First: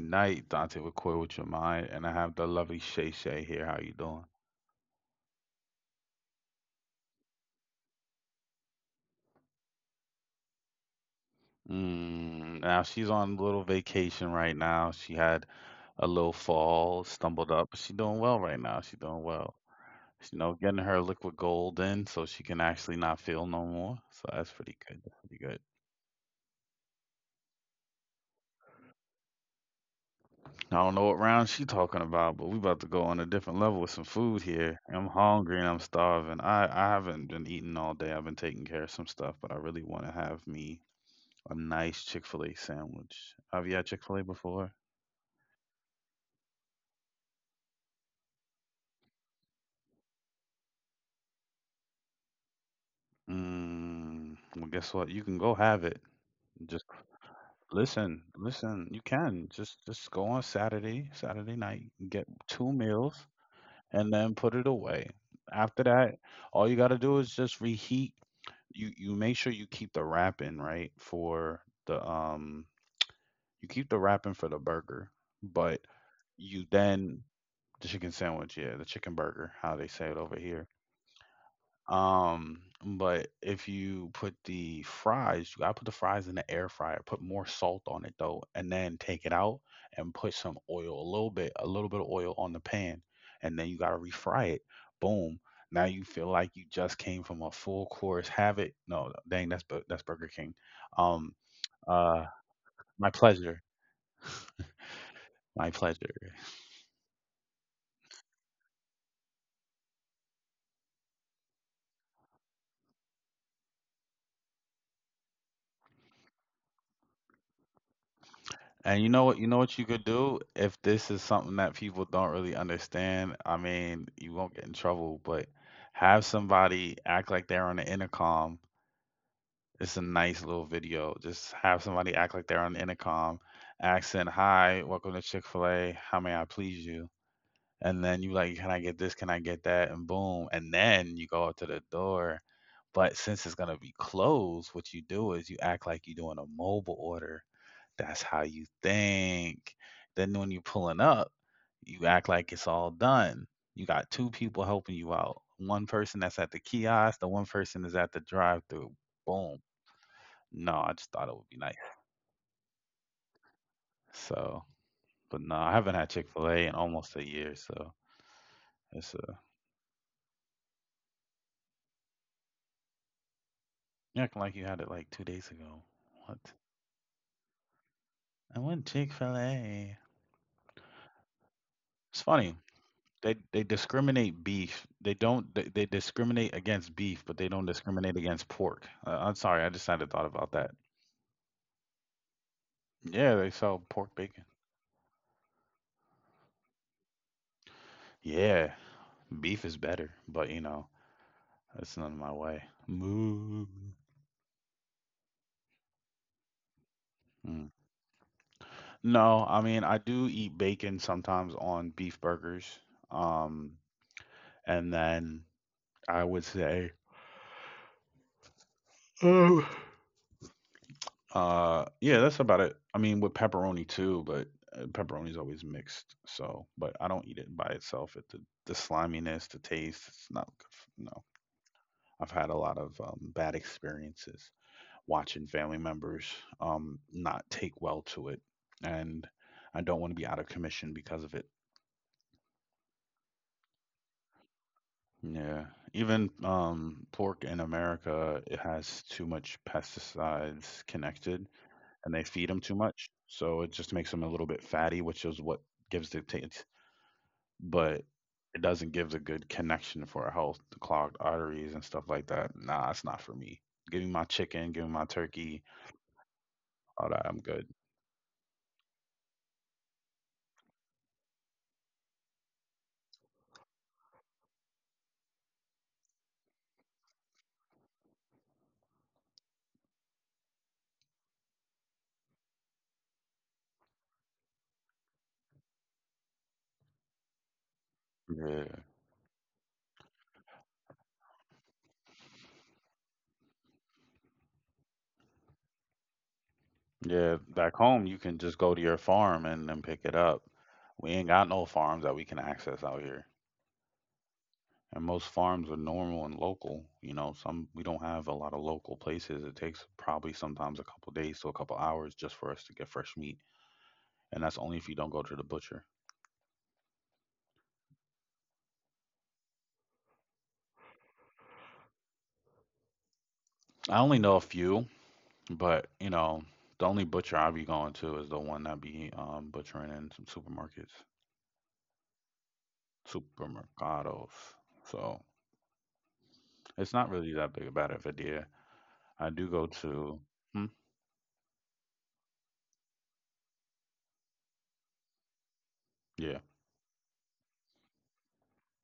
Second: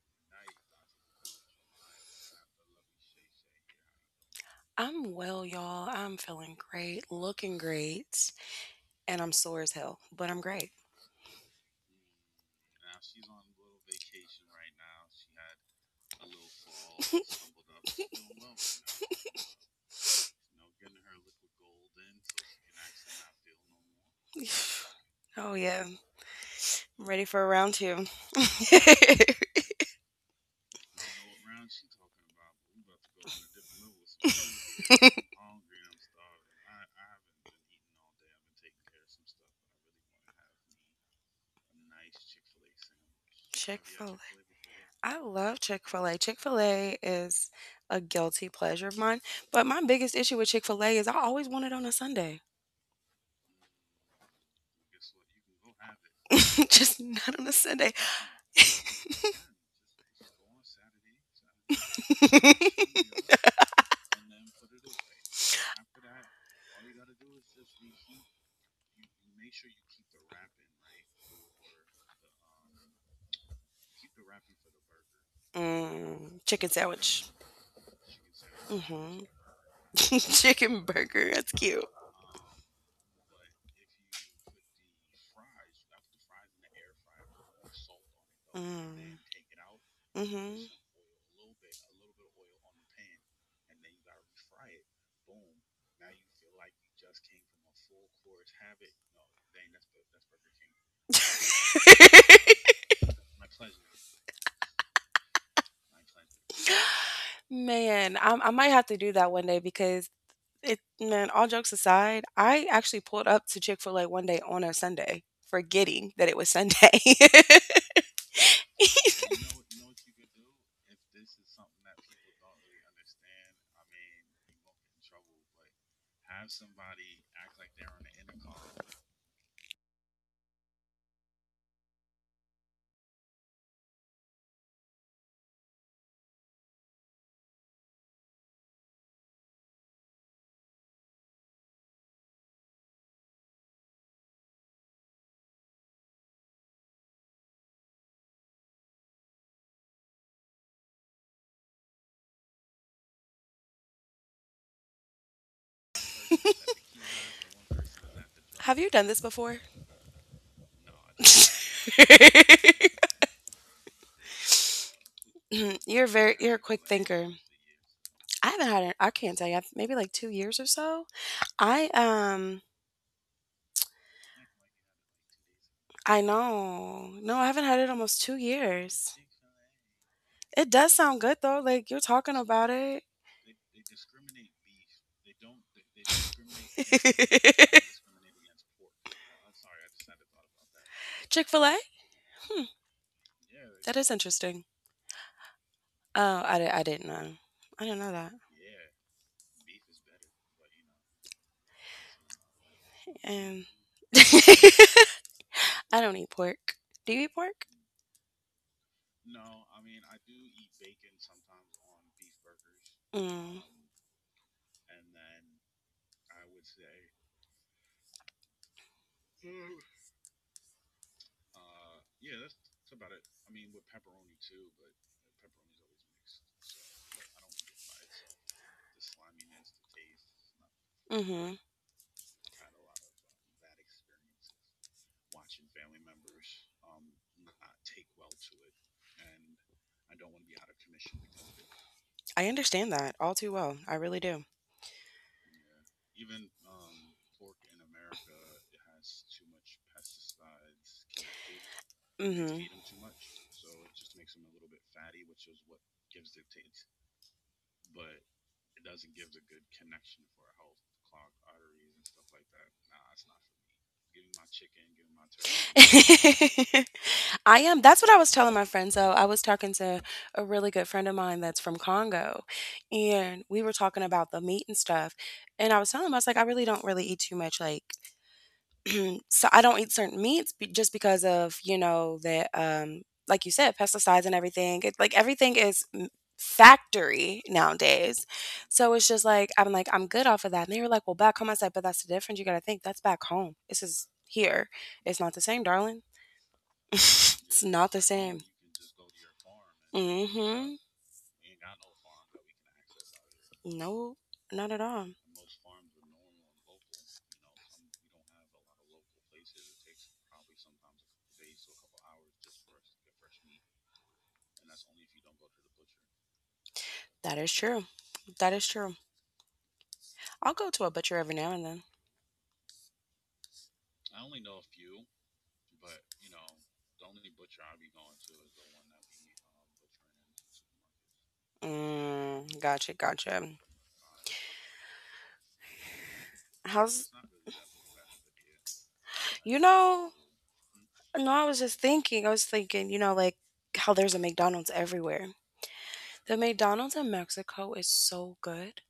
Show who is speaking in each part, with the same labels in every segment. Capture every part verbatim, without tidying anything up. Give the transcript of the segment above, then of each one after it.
Speaker 1: night. Dante with Coy with Your Mind, and I have the lovely Shay Shay here. How you doing?
Speaker 2: I'm well, y'all. I'm feeling great, looking great, and I'm sore as hell, but I'm great.
Speaker 1: Mm, now she's on a little vacation right now. She had a little fall, stumbled up, but she doing well right now. She doing well. You know, getting her liquid gold in so she can actually not feel no more. So that's pretty good. That's pretty
Speaker 2: Oh,
Speaker 1: good.
Speaker 2: yeah. I'm ready for a round two.
Speaker 1: I don't know what round she talking about, but we about to go on a different level with some food here. I'm hungry and I'm starving. I I haven't been eating all day. I've been taking care of some stuff, but I really want to have me a nice Chick-fil-A sandwich. Have you
Speaker 2: Chick
Speaker 1: had
Speaker 2: fil A.
Speaker 1: Chick-fil-A before?
Speaker 2: I love Chick fil A. Chick fil A is a guilty pleasure of mine, but my biggest issue with Chick fil A is I always want it on a Sunday,
Speaker 1: Mm, well, guess what? You can go have it. Just
Speaker 2: just not on a Sunday.
Speaker 1: listen, listen. You can just just go on Saturday, Saturday night, and get two meals, and then put it away. After that, all you got to do is just reheat, you you make sure you keep the wrapping right for the, um you keep the wrapping for the burger, but
Speaker 2: Mm,
Speaker 1: you
Speaker 2: chicken
Speaker 1: then
Speaker 2: sandwich.
Speaker 1: the chicken sandwich, yeah, the chicken
Speaker 2: Hmm.
Speaker 1: burger, how they say it over here.
Speaker 2: Chicken burger. That's cute.
Speaker 1: Um, but if you put the fries, you gotta put the fries in the air fryer, put more salt on it though, and then
Speaker 2: Mm.
Speaker 1: take it out and put some oil, a little bit, a little bit of oil on the
Speaker 2: Mm-hmm.
Speaker 1: pan, and then you gotta refry it. Boom. Now you feel like you just came from a full course. Have it. No, dang, that's Bu- that's Burger King. Um, uh, my pleasure. My pleasure.
Speaker 2: Man, I, I might have to do that one day because it, man, all jokes aside, I actually pulled up to Chick fil A one day on a Sunday, forgetting that it was Sunday.
Speaker 1: And you know what? You know what you could do if this is something that people don't really understand? I mean, you won't get in trouble, but have somebody act like they're on the intercom. It's a nice little video. Just have somebody act like they're on the intercom, accent, "Hi, welcome to Chick-fil-A. How may I please you?" And then you like, "Can I get this? Can I get that?" And boom, and then you go up to the door. But since it's gonna be closed, what you do is you act like you're doing a mobile order, that's how you think. Then when you're pulling up, you act like it's all done. You got two people helping you out. One person that's at the kiosk, the one person is at the drive
Speaker 2: Have you
Speaker 1: through.
Speaker 2: done this before?
Speaker 1: Boom. No, I just thought it would be nice. So, but no, I
Speaker 2: Mm,
Speaker 1: haven't
Speaker 2: you're
Speaker 1: had
Speaker 2: very,
Speaker 1: Chick
Speaker 2: you're
Speaker 1: fil
Speaker 2: a
Speaker 1: A in
Speaker 2: quick
Speaker 1: almost
Speaker 2: thinker.
Speaker 1: a year. So
Speaker 2: I haven't had, it- I
Speaker 1: it's
Speaker 2: can't
Speaker 1: uh,
Speaker 2: tell you, maybe like two years or so. I, um,
Speaker 1: you're acting like you had it like two days ago.
Speaker 2: I
Speaker 1: What?
Speaker 2: know. No, I haven't had it almost two
Speaker 1: I went
Speaker 2: years.
Speaker 1: Chick fil A.
Speaker 2: It does sound good though. Like you're
Speaker 1: It's
Speaker 2: talking
Speaker 1: funny.
Speaker 2: about it.
Speaker 1: They they discriminate beef. They don't they, they discriminate against beef, but they don't discriminate against pork. Uh, I'm sorry, I just had a thought about that.
Speaker 2: Chick-fil-A? Hmm.
Speaker 1: Yeah, they
Speaker 2: That
Speaker 1: sell
Speaker 2: is
Speaker 1: pork bacon.
Speaker 2: interesting. Oh, I, di- I didn't know. I didn't know that.
Speaker 1: Yeah, beef is better, but you know, that's none of my way.
Speaker 2: And
Speaker 1: Moo.
Speaker 2: I don't eat pork. Do you eat pork?
Speaker 1: Mm. No, I mean I do eat bacon sometimes on beef burgers.
Speaker 2: Mm.
Speaker 1: Um, and then I would say, Oh. Uh, yeah, that's about it. I mean, with pepperoni too, but uh, pepperoni's always mixed. So, but I don't eat it by itself. It the, the sliminess, the taste, it's not good. f- No,
Speaker 2: Mm-hmm.
Speaker 1: I've had a lot of um, bad experiences watching family members um not take well to it, and I don't want to be out of commission because of it.
Speaker 2: I understand that all too well. I really do.
Speaker 1: Yeah, even um pork in America, it has too much pesticides connected and they feed
Speaker 2: Mm-hmm.
Speaker 1: them too much. So it just makes them a little bit fatty, which is what gives the taste, but it doesn't give the good connection for our health, the clogged arteries and stuff like that. Nah, it's not for me. Give me my chicken, give me my turkey, all that. I'm
Speaker 2: I
Speaker 1: good.
Speaker 2: am. That's what I was telling my friend. So I was talking to a really good friend of mine that's from Congo, and we were talking about the meat and stuff. And I was telling him, I was like, I really don't really eat too much. Like, so I don't eat certain meats be- just because of you know that, um, like you said, pesticides and everything. It, like everything is m- factory nowadays. So
Speaker 1: Yeah.
Speaker 2: it's just like I'm like I'm good off of that. And they were like, well, back home. I said, but that's the difference. You got to think that's back home. This is here. It's not the same, darling.
Speaker 1: Yeah.
Speaker 2: It's not
Speaker 1: Back
Speaker 2: the
Speaker 1: home, you
Speaker 2: same.
Speaker 1: can just go to your farm and then pick it up.
Speaker 2: Mm-hmm.
Speaker 1: We ain't got no farms that we can access out here.
Speaker 2: No, not at all.
Speaker 1: And most farms are normal and local. You know, some we don't have a lot of local places. It takes probably sometimes a couple days to a couple hours just for us to get fresh meat. And that's only if you don't go to the butcher.
Speaker 2: That is true. That is true. I'll go to a butcher every now and then.
Speaker 1: I only know a few, but you know, the only butcher I be going to is the one that be um, butchering in some supermarkets,
Speaker 2: Mm, gotcha, gotcha.
Speaker 1: supermercados. So it's
Speaker 2: How's
Speaker 1: not really that big about it, but yeah, I do
Speaker 2: You
Speaker 1: go
Speaker 2: know?
Speaker 1: to. Hmm?
Speaker 2: No, I was just thinking. I was thinking, you know, like how there's a McDonald's everywhere. The
Speaker 1: Yeah,
Speaker 2: McDonald's in Mexico is so good.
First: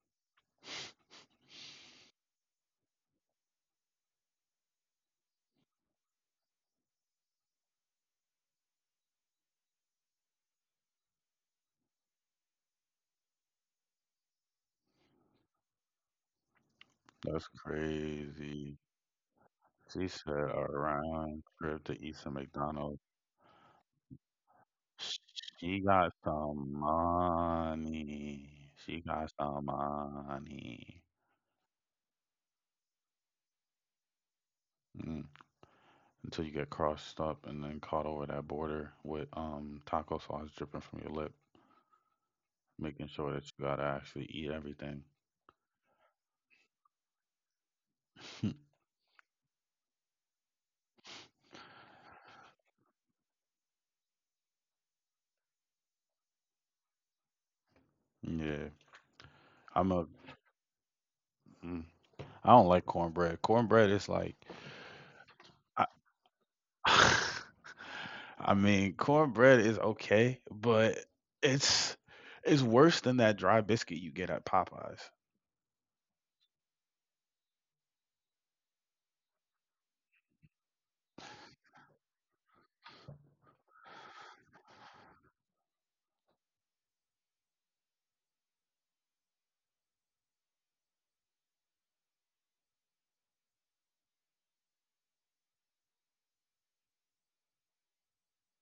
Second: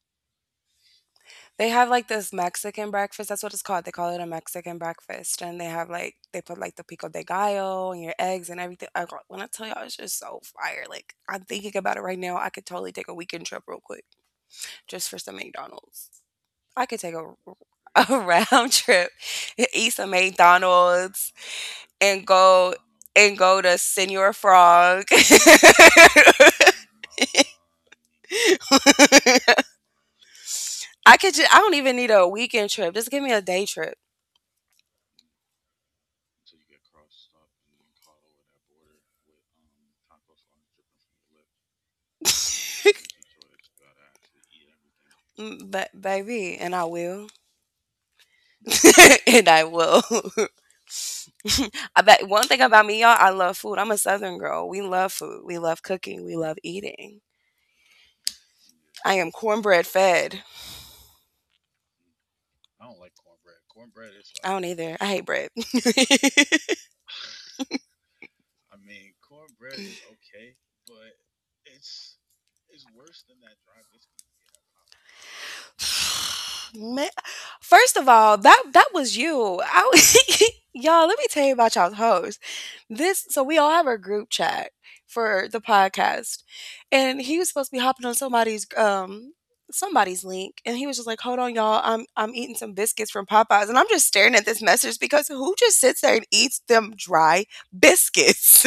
Speaker 2: They have, like, this Mexican breakfast, that's what it's called, they call it a Mexican breakfast, and they have, like they put, like, the pico de gallo and your eggs and everything. I go when I tell y'all it's just so fire, like, I'm thinking about it right now, I could totally take a weekend trip real quick just for some McDonald's. I could take a
Speaker 1: that's
Speaker 2: a round
Speaker 1: crazy.
Speaker 2: trip, eat
Speaker 1: She
Speaker 2: some
Speaker 1: said a
Speaker 2: McDonald's
Speaker 1: round trip to eat
Speaker 2: and
Speaker 1: some
Speaker 2: go
Speaker 1: McDonald's.
Speaker 2: and go to Senor Frog.
Speaker 1: She got some money. She got some money.
Speaker 2: I could ju I don't even need a weekend trip, just give me a day trip.
Speaker 1: Mm. Until you get crossed up and then caught over that border with um taco sauce dripping from your lip, making sure that you gotta actually eat everything.
Speaker 2: Mm, Ba baby, and I will, and I will. I bet one thing about me, y'all, I love food. I'm a Southern girl. We love food. We love cooking. We love eating.
Speaker 1: Yeah,
Speaker 2: I am cornbread
Speaker 1: I'm a.
Speaker 2: fed.
Speaker 1: mm, I don't like cornbread. Cornbread is like,
Speaker 2: I don't either. I hate bread.
Speaker 1: I, I mean, cornbread is okay, but it's it's worse than that dry biscuit you get at Popeyes.
Speaker 2: Man, first of all, that that was you. I, was- y'all, let me tell you about y'all's host. This So we all have our group chat for the podcast, and he was supposed to be hopping on somebody's um somebody's link, and he was just like, "Hold on, y'all, I'm I'm eating some biscuits from Popeyes," and I'm just staring at this message because who just sits there and eats them dry biscuits?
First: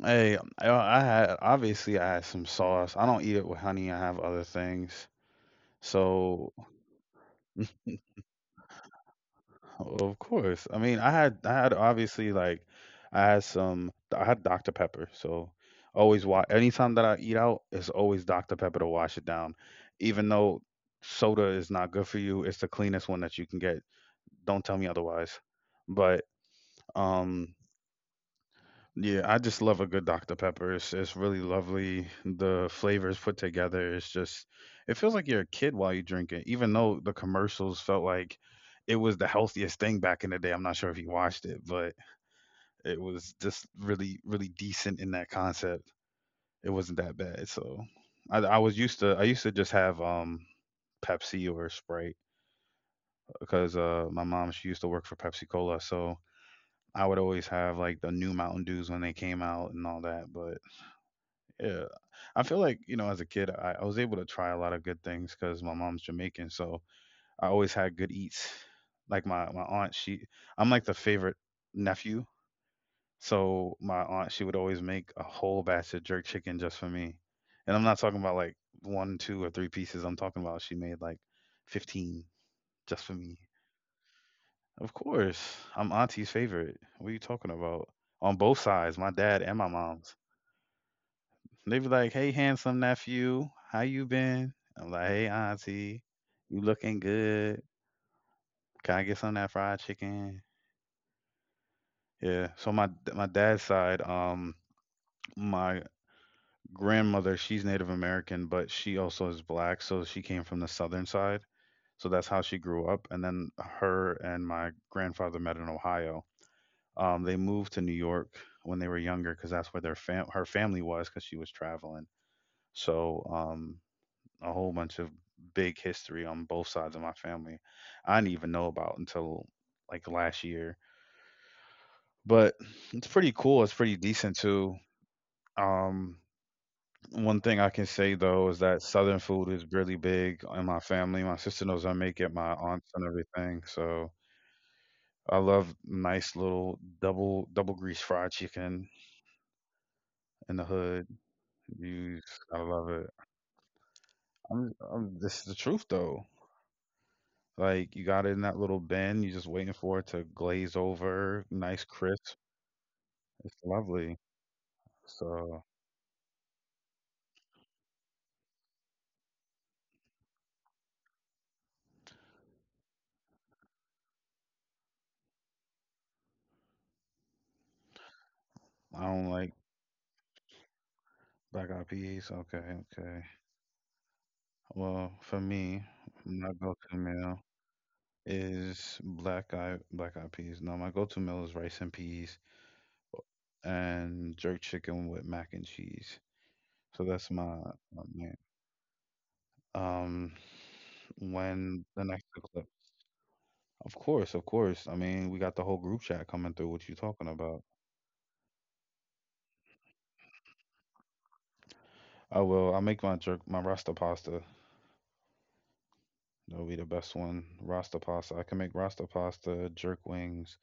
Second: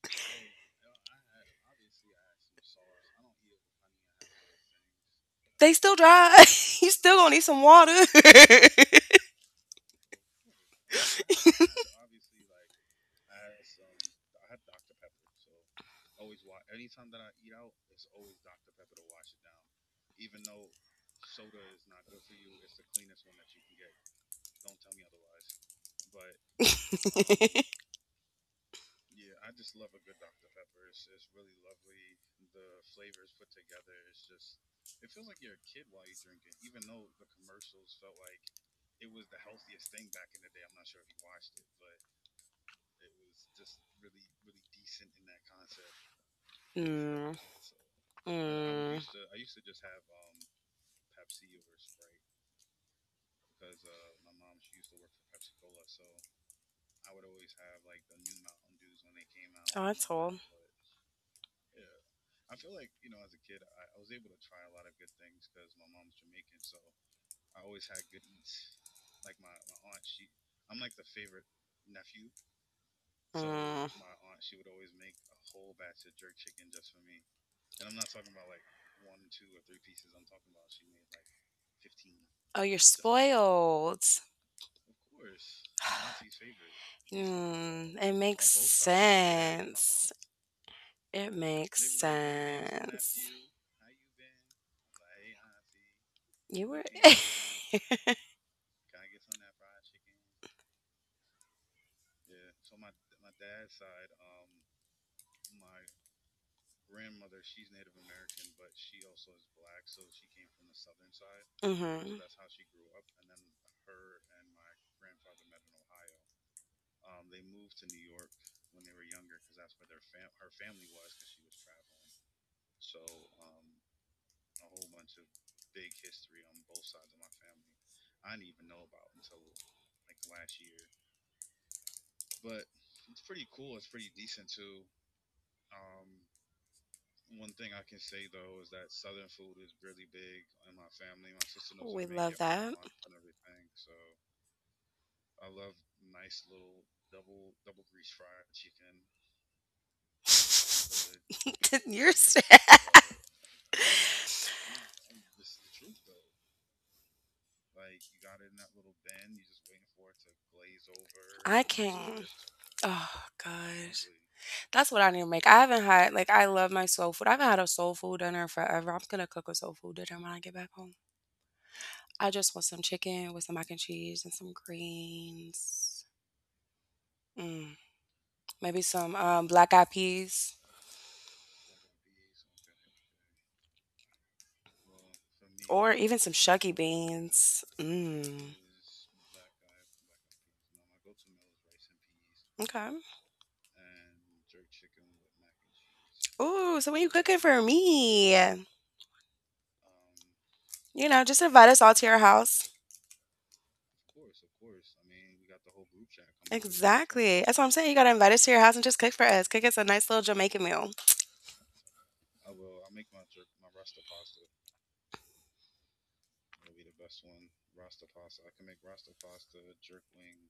Speaker 1: Hey, um, I I had obviously I had some sauce. I don't eat it with honey. I have other things.
Speaker 2: They still dry.
Speaker 1: So,
Speaker 2: You still gonna need some water.
Speaker 1: of course. I mean, I had I had obviously like I had some I had doctor Pepper. So, always wa anytime that I eat out, it's always doctor Pepper to wash it down. Even though soda is not good for you, it's the cleanest one that you can get. Don't tell me otherwise. But um yeah, I just love a good doctor Pepper. It's, it's really lovely. The flavors put together, it's just, it feels like you're a kid while you drink it, even though the commercials felt like it was the healthiest thing back in the day. I'm not sure if you watched it, but it was just really, really decent in that concept. It wasn't that
Speaker 2: Mm.
Speaker 1: bad. So I, I was used
Speaker 2: Mm.
Speaker 1: to, I used to just have um Pepsi or Sprite because uh, my mom, she used to work for Pepsi Cola. So I would always have like the new Mountain Dews when they came out and all that. But yeah, I feel like you know, as a kid, I, I was able to try a lot of good things because my mom's Jamaican, so I always had good eats. Like my my aunt, she I'm like the favorite nephew, so my aunt she would always make a whole batch of jerk chicken just for me, and I'm not talking about like one, two, or three pieces. I'm talking about she made like fifteen
Speaker 2: Oh, you're
Speaker 1: just for me.
Speaker 2: spoiled.
Speaker 1: Of course, I'm
Speaker 2: My
Speaker 1: auntie's favorite. What are you talking about?
Speaker 2: Mm,
Speaker 1: On both
Speaker 2: it
Speaker 1: sides, my dad and my mom's.
Speaker 2: Yeah, my mom. Sense. It
Speaker 1: They be
Speaker 2: makes.
Speaker 1: like, "Hey, handsome nephew, how you been?" I'm like, "Hey, auntie, you
Speaker 2: You
Speaker 1: looking good? Can I get some of that fried chicken?" Yeah. So my my dad's side, um, my grandmother, she's Native American, but she also is black, so she came from the southern side.
Speaker 2: So,
Speaker 1: So that's
Speaker 2: mhm.
Speaker 1: how she grew up. And then her and my grandfather met in Ohio. Um, they moved to New York when they were younger because that's where their fam- her family was because she was traveling. So um, a whole bunch of big history on both sides of my family. I didn't even know about until like last year, but it's pretty cool. It's pretty decent too. Um, One thing I can say though is that Southern food is really big in my family. My sister knows I make it, my aunts and everything. So I love nice little double double grease fried chicken in the hood. You,
Speaker 2: You're
Speaker 1: I
Speaker 2: sad.
Speaker 1: love it. I'm, I'm, this is the truth though. Like, you got it in that little bin, you're just waiting for it to glaze over,
Speaker 2: I
Speaker 1: nice crisp.
Speaker 2: can't. Oh
Speaker 1: It's lovely.
Speaker 2: gosh. That's what I need to make.
Speaker 1: So
Speaker 2: I haven't had Like, I love my soul food. I haven't had a soul food dinner forever. I'm gonna cook a soul food dinner when I get back home. I just want some chicken with some mac and cheese and some greens. Mm, maybe
Speaker 1: I
Speaker 2: some
Speaker 1: don't like
Speaker 2: um, black eyed peas
Speaker 1: black eyed peas. Okay, okay. Well, for me,
Speaker 2: or even some
Speaker 1: my
Speaker 2: shuggy
Speaker 1: go-to meal
Speaker 2: beans. Mm.
Speaker 1: is black eye black eyed peas. No, my go-to meal is rice and peas
Speaker 2: Okay.
Speaker 1: and jerk chicken with mac and cheese.
Speaker 2: Ooh,
Speaker 1: So
Speaker 2: so when you
Speaker 1: that's
Speaker 2: cooking
Speaker 1: my,
Speaker 2: for
Speaker 1: my man.
Speaker 2: me,
Speaker 1: Um,
Speaker 2: you know, just invite
Speaker 1: when
Speaker 2: us
Speaker 1: the
Speaker 2: all to
Speaker 1: next
Speaker 2: your
Speaker 1: clip,
Speaker 2: house.
Speaker 1: of course, of course. I mean, we got the whole group chat coming through. What you talking
Speaker 2: Exactly.
Speaker 1: about?
Speaker 2: That's what I'm saying. You gotta invite us to your house and just cook for us. Cook us a nice little Jamaican meal.
Speaker 1: I will. I'll make my jerk, my rasta pasta. That'll be the best one. Rasta pasta. I can make rasta pasta, jerk wings,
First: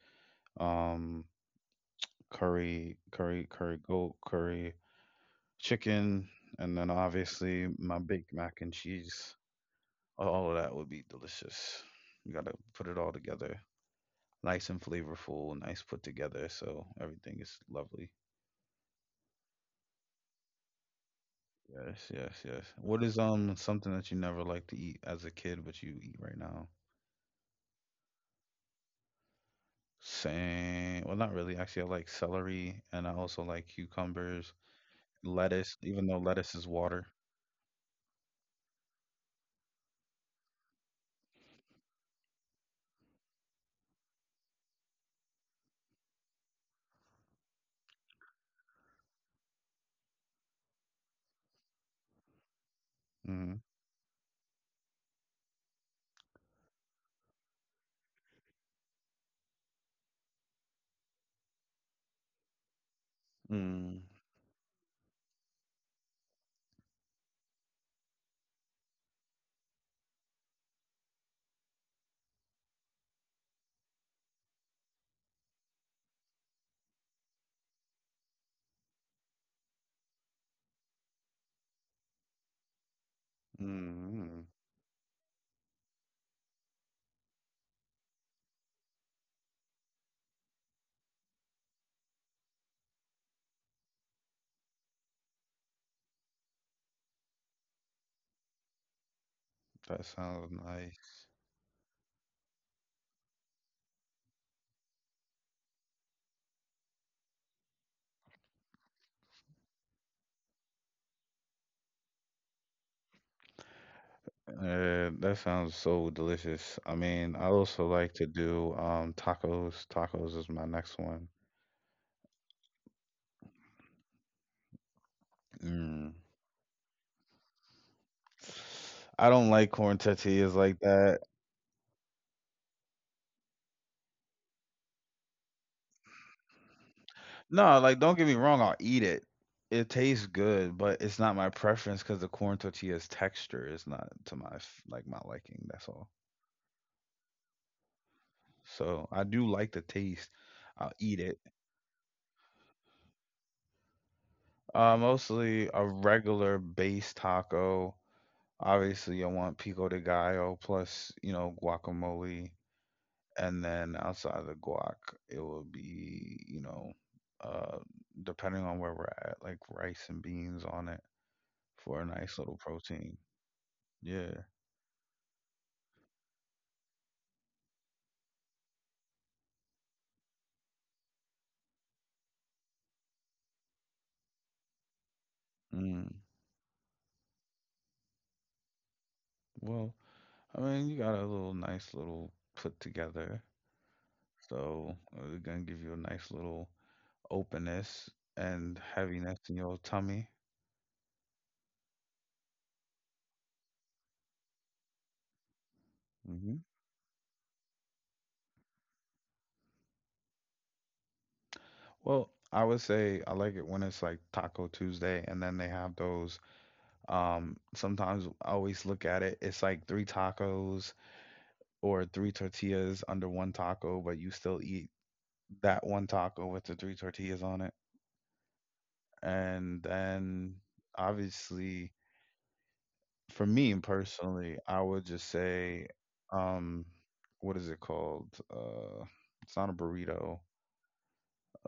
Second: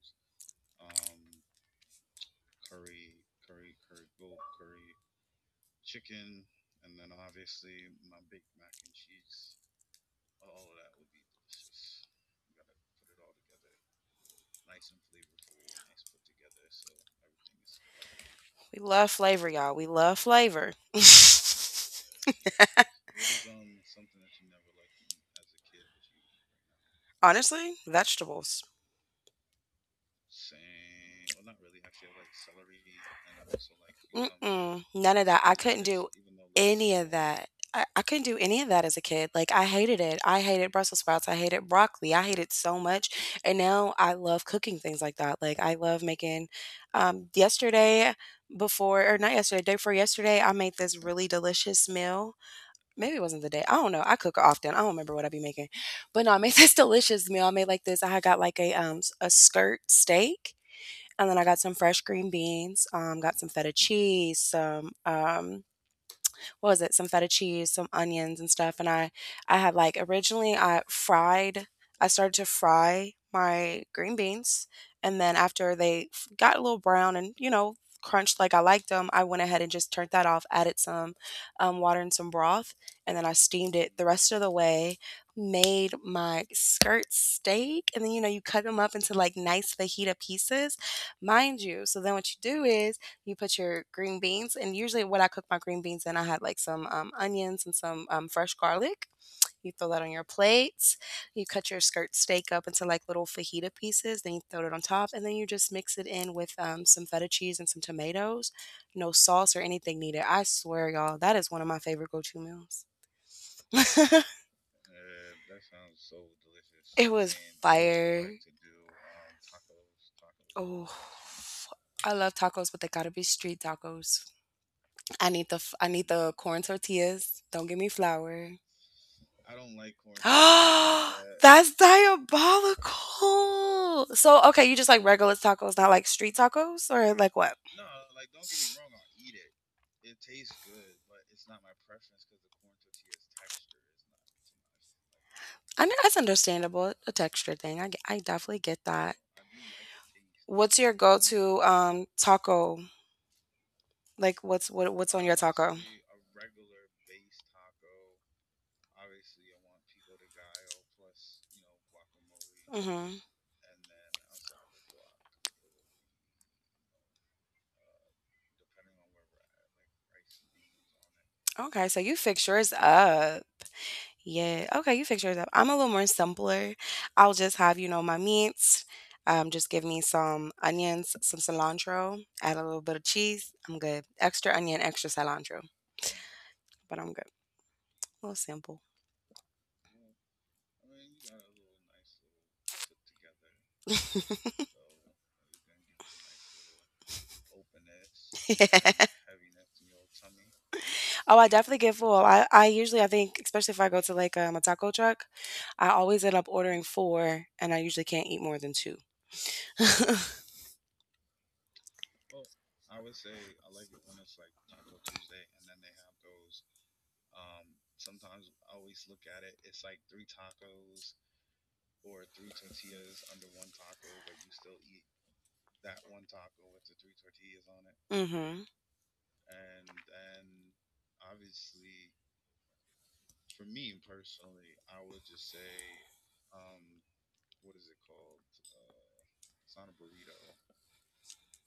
Speaker 1: um, curry, curry, curry goat, curry, chicken, and then obviously my baked mac and cheese. All of that would be delicious. You gotta put it all together, nice and flavorful, nice put together, so everything is lovely.
Speaker 2: We love flavor, y'all. We love flavor.
Speaker 1: Yes, yes, yes. What is um something that you never liked to eat as a kid, but you eat right now?
Speaker 2: Honestly, vegetables.
Speaker 1: Same. Well, not really. Actually, I like celery and I also like cucumbers,
Speaker 2: Mm-mm, none of that. I
Speaker 1: lettuce,
Speaker 2: couldn't do
Speaker 1: even though lettuce is
Speaker 2: any of
Speaker 1: water.
Speaker 2: that. I, I couldn't do any of that as a kid. Like I hated it. I hated Brussels sprouts. I hated broccoli. I hated so much. And now I love cooking things like that. Like I love making um yesterday, before, or not yesterday, day before yesterday, I made this really delicious meal. Maybe it wasn't the
Speaker 1: Mm.
Speaker 2: day. I don't know. I cook often. I don't remember what I be making, but no, I made this delicious meal. I made like this. I had got like a um a skirt steak, and then I got some fresh green beans. Um, got some feta
Speaker 1: Mm.
Speaker 2: cheese, some um what was it? Some feta cheese, some onions and stuff. And I, I had like originally I fried. I started to fry my green beans, and then after they f- got a little brown and you know crunched like I liked them, I went ahead and just turned that off. Added some um, water and some broth, and then I steamed it the rest of
Speaker 1: Mm.
Speaker 2: the way. Made my skirt steak, and then you know you cut them up into like nice fajita pieces, mind you. So then what you do is you put your green beans, and usually what I cook my green beans in, I had like some um, onions and some um, fresh garlic. You throw that
Speaker 1: That
Speaker 2: on your
Speaker 1: sounds
Speaker 2: plates.
Speaker 1: nice.
Speaker 2: You cut your skirt steak up into like little fajita pieces. Then you throw it on top, and then you just mix it in with um, some feta cheese and some tomatoes. No sauce or anything needed. I swear, y'all, that is one of my favorite go-to meals.
Speaker 1: Uh, that sounds so delicious. I
Speaker 2: It delicious. Was
Speaker 1: mean, I also like to
Speaker 2: fire.
Speaker 1: do um tacos.
Speaker 2: Tacos?
Speaker 1: Tacos is
Speaker 2: Tacos?
Speaker 1: my
Speaker 2: Oh,
Speaker 1: next one.
Speaker 2: I love tacos, but they gotta be street tacos. I need the f- I need
Speaker 1: Mm.
Speaker 2: the corn tortillas. Don't give me flour.
Speaker 1: I don't like corn tortillas like
Speaker 2: Oh,
Speaker 1: that.
Speaker 2: that's diabolical. So, okay, you just like regular tacos, not like street tacos or like what?
Speaker 1: No, like, don't get me wrong, I'll eat it. It tastes good, but it's not my preference because the corn tortilla's texture is not to my f like, my liking,
Speaker 2: I
Speaker 1: that's
Speaker 2: mean,
Speaker 1: all.
Speaker 2: that's understandable. A texture thing. I, get, I definitely get that.
Speaker 1: So,
Speaker 2: I
Speaker 1: I
Speaker 2: do.
Speaker 1: do like the taste.
Speaker 2: What's your
Speaker 1: I'll eat it.
Speaker 2: go-to um taco? Like what's what
Speaker 1: Uh,
Speaker 2: what's on your
Speaker 1: mostly
Speaker 2: taco?
Speaker 1: a regular base taco. Obviously, I want pico de gallo plus, you know, guacamole.
Speaker 2: Obviously, mhm.
Speaker 1: And then outside of the guac, it will be, you know, uh, depending on where we're at, like rice and beans on it
Speaker 2: Okay, so
Speaker 1: for a
Speaker 2: you
Speaker 1: nice
Speaker 2: fix
Speaker 1: little
Speaker 2: yours
Speaker 1: protein.
Speaker 2: up.
Speaker 1: Yeah.
Speaker 2: Yeah. Okay, you fix yours up. I'm a little more simpler. I'll just have, you know, my meats. Um, just give me some onions, some cilantro, add a little bit of cheese. I'm good. Extra onion, extra cilantro,
Speaker 1: Mm.
Speaker 2: but I'm good. A little simple.
Speaker 1: Well, I mean, you got a little nice little put together, so uh, it's gonna give you a nice little openness and heaviness in your tummy.
Speaker 2: Yeah. Oh, I definitely get full. I, I usually, I think, especially if I go to like um, a taco truck, I always end up
Speaker 1: Hmm.
Speaker 2: ordering four, and I usually can't eat more than two.
Speaker 1: Well, I would say I like it when it's like Taco Tuesday, and then they have those. Um, sometimes I always look at it, it's like three tacos or three tortillas under one taco, but you still eat that one taco with the three tortillas on it,
Speaker 2: Mm-hmm.
Speaker 1: and then obviously for me personally, I would just say, um, what is it called? Uh, it's not a burrito.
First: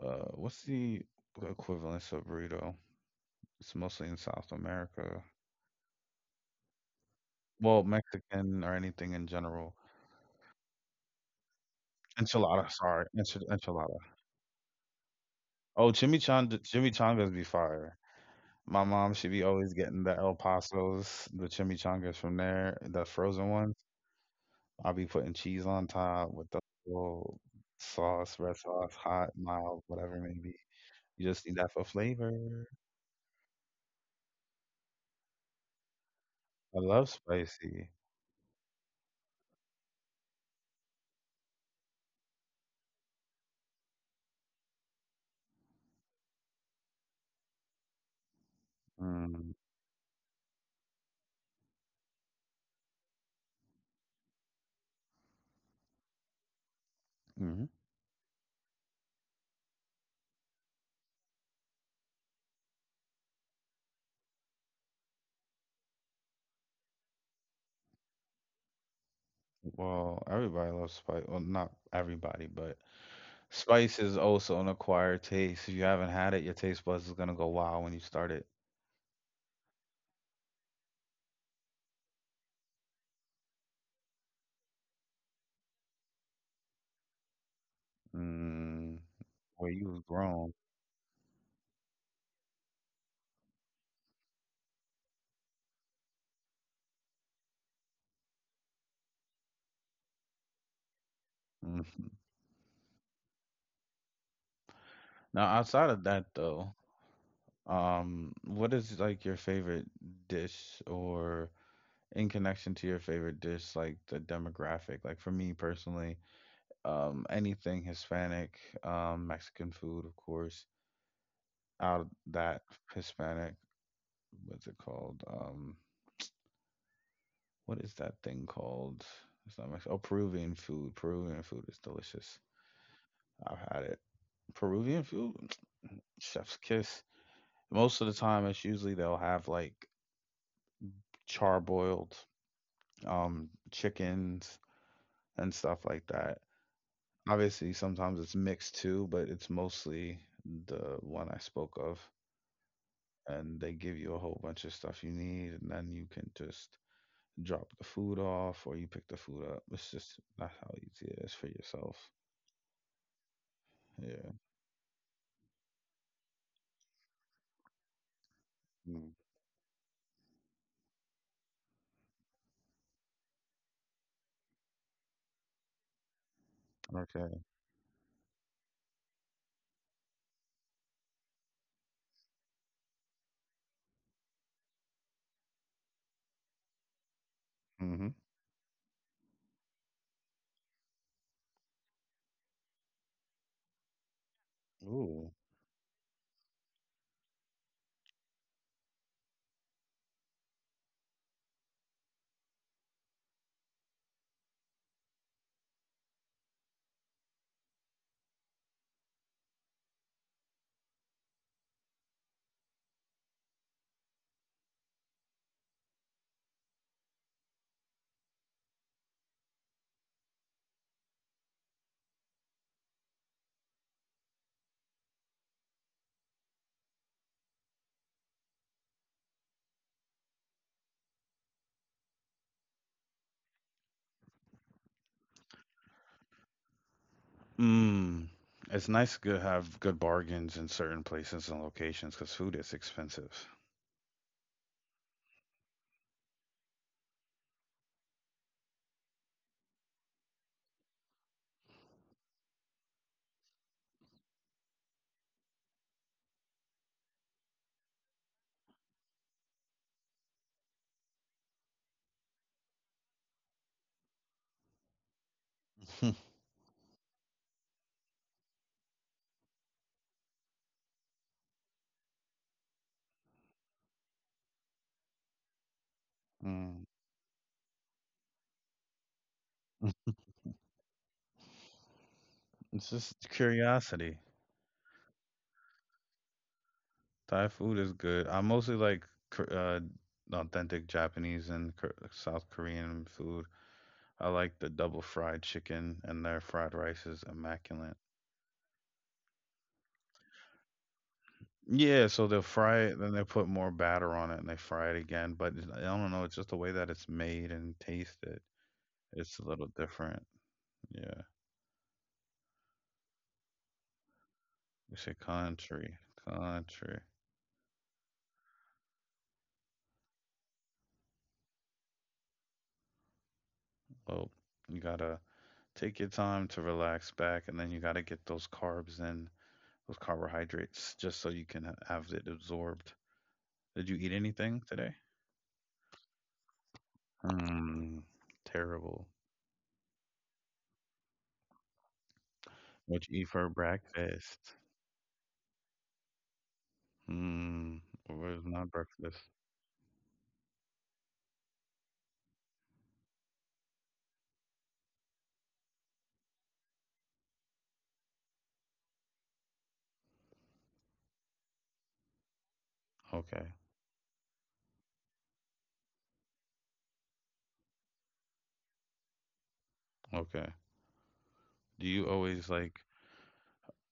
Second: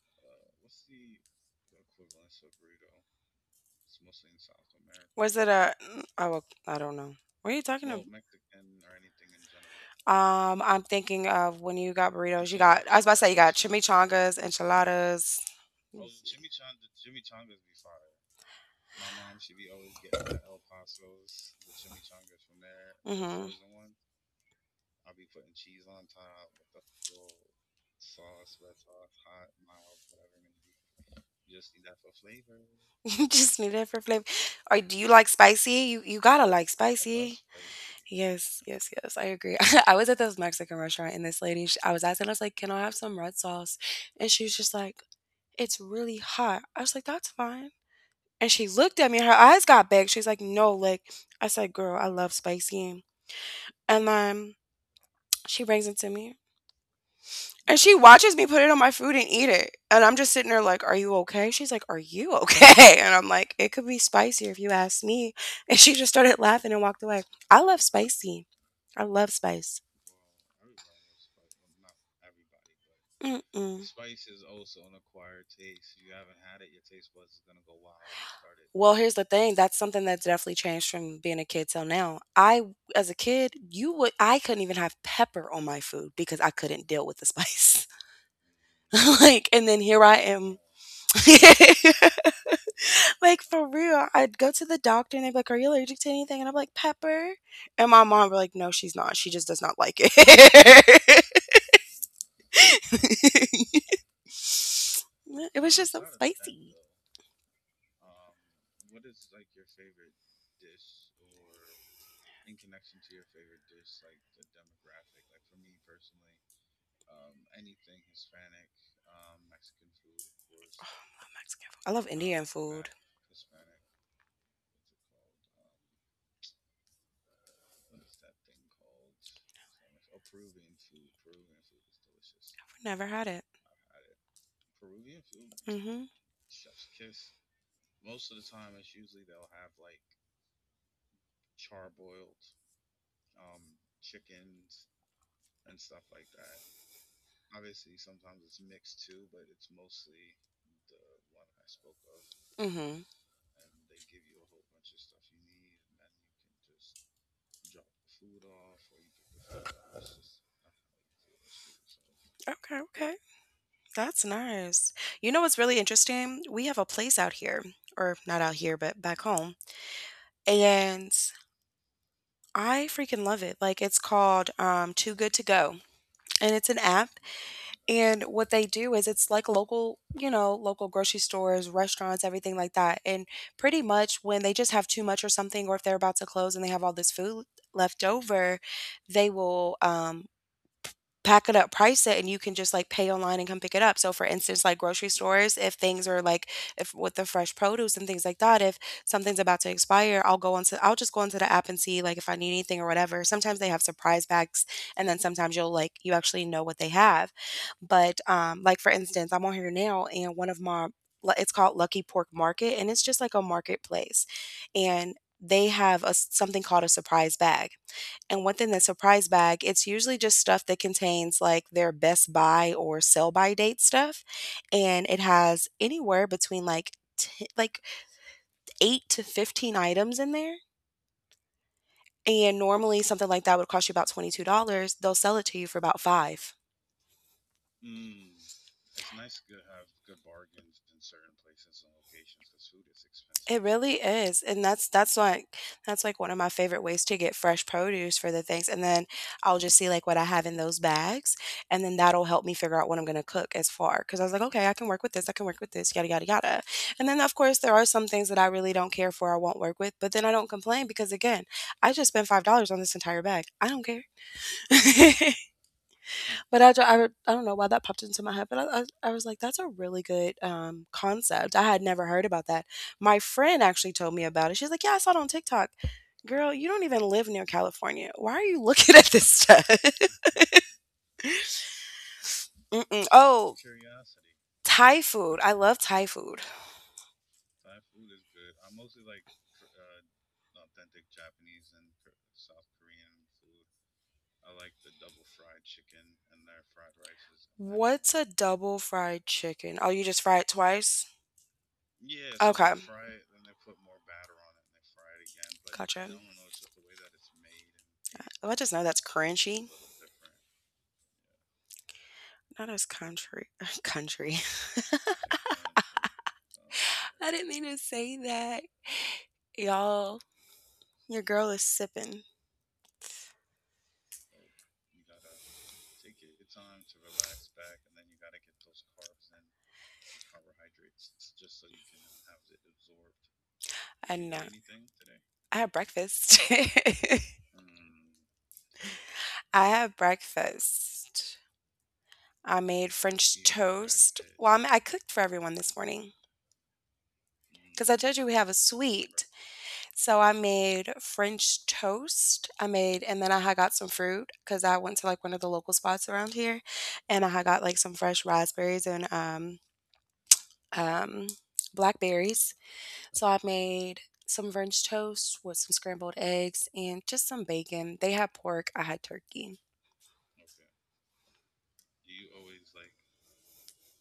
Speaker 1: Uh, what's the equivalence of burrito? It's mostly in South America.
Speaker 2: Was it a Oh, I don't know. What are you
Speaker 1: Well,
Speaker 2: talking
Speaker 1: Mexican or anything in general.
Speaker 2: Um, I'm thinking of when you got burritos,
Speaker 1: Enchilada, sorry, enchi- enchilada.
Speaker 2: chimichangas, enchiladas.
Speaker 1: Oh, chimichanga, chimichangas be fire. My mom should be always getting the El Pasos, the chimichangas from there, the frozen ones. I'll be putting cheese on top with the little sauce, red sauce, hot, mild, whatever it may be. You just need that for flavor.
Speaker 2: Just need it for flavor. Or do you like spicy? You you gotta like
Speaker 1: I love
Speaker 2: spicy.
Speaker 1: spicy.
Speaker 2: Yes, yes, yes. I agree. I was at this Mexican restaurant and this lady, sh I was asking, I was like, "Can I have some red sauce?" And she was just like, "It's really hot." I was like, "That's fine." And she looked at me. Her
Speaker 1: Mm,
Speaker 2: eyes got big. She's like, "No, like," I said, "Girl, I love spicy." And then she brings it to me.
Speaker 1: hmm.
Speaker 2: And she watches me put it on my food and eat it. And I'm just sitting there like, "Are you okay?" She's like, "Are you okay?" And I'm like, "It could be spicier if you ask me." And she just started laughing and walked away. I love spicy. I love spice.
Speaker 1: Well, everybody loves spice. Well, not everybody, but
Speaker 2: Mm-mm.
Speaker 1: spice is also an acquired taste. If you haven't had it, your taste buds is gonna go wild when you start it.
Speaker 2: Well, here's the thing. That's something that's definitely changed from being a kid till now. I, as a kid, you would, I couldn't even have pepper on my food because I couldn't deal with the spice.
Speaker 1: Mm,
Speaker 2: Like, and
Speaker 1: well,
Speaker 2: then
Speaker 1: you
Speaker 2: here
Speaker 1: was
Speaker 2: I
Speaker 1: grown.
Speaker 2: am. Like for real, I'd go to the doctor and they'd be like, "Are you allergic to anything?" And I'm like, "Pepper." And my mom were like, "No, she's not. She just does not like it."
Speaker 1: Mhm. Now,
Speaker 2: It was just
Speaker 1: outside
Speaker 2: so
Speaker 1: of that,
Speaker 2: spicy.
Speaker 1: though, um, what is like your favorite dish or in connection to your favorite dish, like the demographic, like for me personally, um, anything Hispanic, um, Mexican food, of course,
Speaker 2: I'm Mexican food. I love
Speaker 1: out of
Speaker 2: Indian
Speaker 1: that
Speaker 2: food.
Speaker 1: Hispanic, what's it called? Um, what is that thing called? It's not Mexican. Oh, Peruvian food. Peruvian food is delicious.
Speaker 2: Never had it.
Speaker 1: I've had it. Peruvian food,
Speaker 2: Mhm.
Speaker 1: chef's kiss. Most of the time, it's usually they'll have like charboiled um chickens and stuff like that. Obviously, sometimes it's mixed too, but it's mostly the one I spoke of.
Speaker 2: Mhm.
Speaker 1: And they give you a whole bunch of stuff you need, and then you can just drop the food off or you pick the food up. It's just that's how easy it is for yourself.
Speaker 2: Okay. Okay. That's
Speaker 1: Yeah.
Speaker 2: nice. You know what's really interesting? We have a place out here, or not out here, but
Speaker 1: Mm.
Speaker 2: back home, and I freaking love it. Like it's called um, Too Good to Go. And it's an app,
Speaker 1: Okay.
Speaker 2: and what they do is it's like local, you know local grocery stores, restaurants, everything like that. And pretty much when they just have too much or something, or if they're about to close and they have all this food left
Speaker 1: Mm-hmm.
Speaker 2: over, they will um pack it up, price it, and you can just, like, pay online and come pick it up. So, for instance, like, grocery
Speaker 1: Ooh.
Speaker 2: stores, if things are, like, if with the fresh produce and things like that, if something's about to expire, I'll go onto I'll just go onto the app and see, like, if I need anything or whatever. Sometimes they have surprise bags, and then sometimes you'll, like, you actually know what they have. But, um, like, for instance, I'm on here now, and one of my lu it's called Lucky Pork Market, and it's just like a marketplace, and they have a s something called a surprise bag. And within the surprise bag, it's usually just stuff that contains like their best buy or sell by date stuff. And it has anywhere between like t- like eight to fifteen items in there. And normally something like that would cost you about twenty-two dollars. They'll sell it to you for about five.
Speaker 1: Mm. It's nice to have good bargains in certain places and locations because food is expensive.
Speaker 2: It really is. And that's that's like that's like one of my favorite ways to get fresh produce for the things. And then I'll just see like what I have in those bags. And then that'll help me figure out what I'm gonna cook as far. Cause I was like, okay, I can work with this, I can work with this, yada yada yada. And then of course there are some things that I really don't care for, I won't work with, but then I don't complain because again, I just spent five dollars on this entire bag. I don't care. But I I d I I don't know why that popped into my head, but I I I was like, "That's a really good, um, concept." I had never heard about that. My friend actually told me about it. She's like, "Yeah, I saw it on TikTok." Girl, you don't
Speaker 1: Mm.
Speaker 2: even live near California. Why are you looking at this stuff?
Speaker 1: It's
Speaker 2: Mm-mm.
Speaker 1: just
Speaker 2: Oh, curiosity.
Speaker 1: curiosity.
Speaker 2: Thai food. I love Thai food.
Speaker 1: Thai food is good. I mostly like Kor- uh, authentic Japanese and Kor- South Korean food. I like the double fried chicken, and their fried rice is immaculate.
Speaker 2: What's a double fried chicken? Oh, you just fry it twice?
Speaker 1: Yeah,
Speaker 2: Yeah.
Speaker 1: so
Speaker 2: so
Speaker 1: they'll
Speaker 2: Okay. And
Speaker 1: fry it, then they
Speaker 2: they
Speaker 1: put
Speaker 2: put
Speaker 1: more
Speaker 2: more
Speaker 1: batter
Speaker 2: batter
Speaker 1: on it,
Speaker 2: on
Speaker 1: and they
Speaker 2: it, it
Speaker 1: fry it
Speaker 2: fry it
Speaker 1: again.
Speaker 2: again.
Speaker 1: But
Speaker 2: But
Speaker 1: it's- I
Speaker 2: gotcha.
Speaker 1: don't know, it's
Speaker 2: Domino's,
Speaker 1: just the
Speaker 2: just the
Speaker 1: way
Speaker 2: way
Speaker 1: that
Speaker 2: that
Speaker 1: it's
Speaker 2: it's
Speaker 1: made and
Speaker 2: made, and oh,
Speaker 1: tasted.
Speaker 2: I just know that's it's crunchy.
Speaker 1: It's a
Speaker 2: A little
Speaker 1: little different.
Speaker 2: different.
Speaker 1: Yeah,
Speaker 2: Not as country country.
Speaker 1: we say country, country.
Speaker 2: I didn't mean to say that. Y'all, your girl is sipping.
Speaker 1: Well, you gotta take your time to relax back, and then you gotta get those carbs in. Those carbohydrates just so you can have it absorbed. Did you
Speaker 2: I
Speaker 1: eat
Speaker 2: know.
Speaker 1: anything
Speaker 2: Anything
Speaker 1: today?
Speaker 2: today? I had breakfast.
Speaker 1: Mm, terrible.
Speaker 2: I had breakfast. I made
Speaker 1: What you eat
Speaker 2: French. You
Speaker 1: for
Speaker 2: toast. Breakfast. Well, I,
Speaker 1: breakfast?
Speaker 2: ma- I cooked for everyone this morning
Speaker 1: Mm,
Speaker 2: because I told you we have
Speaker 1: where's
Speaker 2: a
Speaker 1: my
Speaker 2: suite.
Speaker 1: breakfast?
Speaker 2: So I made French toast. I made, and then I had got some fruit because I went to like one of the local spots around here, and I had got like some fresh raspberries and um um, blackberries. So I
Speaker 1: Okay,
Speaker 2: made some French toast with some scrambled eggs and just some bacon. They had pork, I had turkey.
Speaker 1: okay. Do you always like,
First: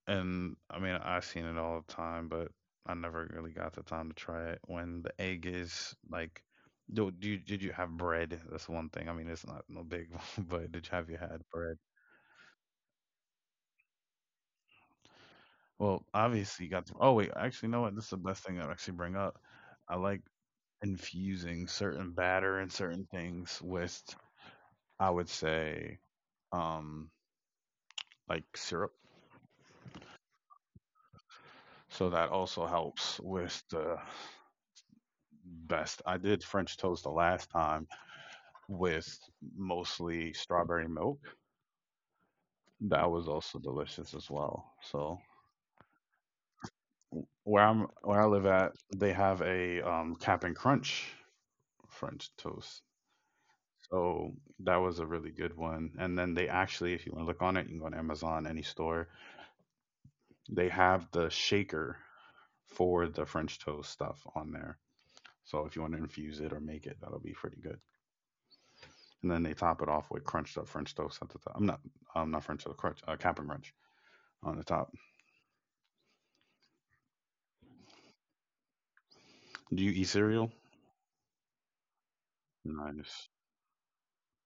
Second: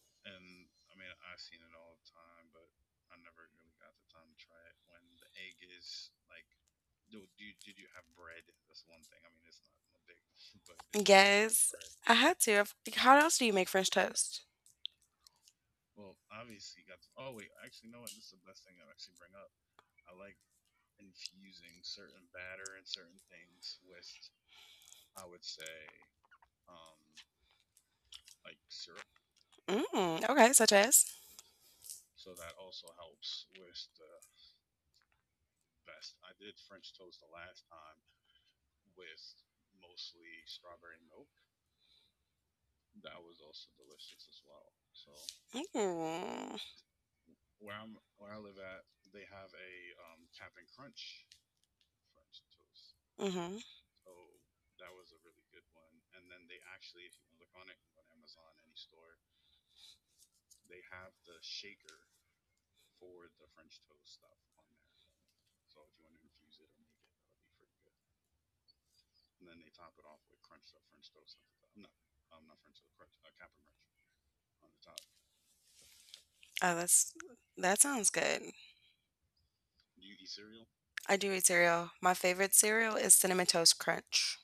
Speaker 1: and I mean, I've seen it all the time, but I never really got the time to try it. When the egg is like, do, do you, did you have bread? That's one thing. I mean, it's not no big, but did you have you had
Speaker 2: Yes,
Speaker 1: bread?
Speaker 2: I had to. Of- how else do you make French toast?
Speaker 1: Well, obviously you got to oh wait, actually, you know what? This is the best thing I'll actually bring up. I like infusing certain batter and certain things with, I would say, um, like syrup.
Speaker 2: Mm, okay, such as.
Speaker 1: So that also helps with the best. I did French toast the last time with mostly strawberry milk. That was also delicious as well. So
Speaker 2: Mm,
Speaker 1: where I'm where I live at, they have a um, Cap'n Crunch French toast.
Speaker 2: mm-hmm.
Speaker 1: So that was a really good one. And then they actually, if you want to look on it, you can go on Amazon, any store. They have the shaker for the French toast stuff on there. So if you want to infuse it or make it, that'll be pretty good. And then they top it off with crunched up French toast at the top. I'm not, I'm not French toast, crunch, uh, cap'n Crunch on the top.
Speaker 2: Oh, that's that sounds good.
Speaker 1: Do you eat cereal?
Speaker 2: I do eat cereal. My favorite cereal is
Speaker 1: Nice.
Speaker 2: Cinnamon Toast Crunch.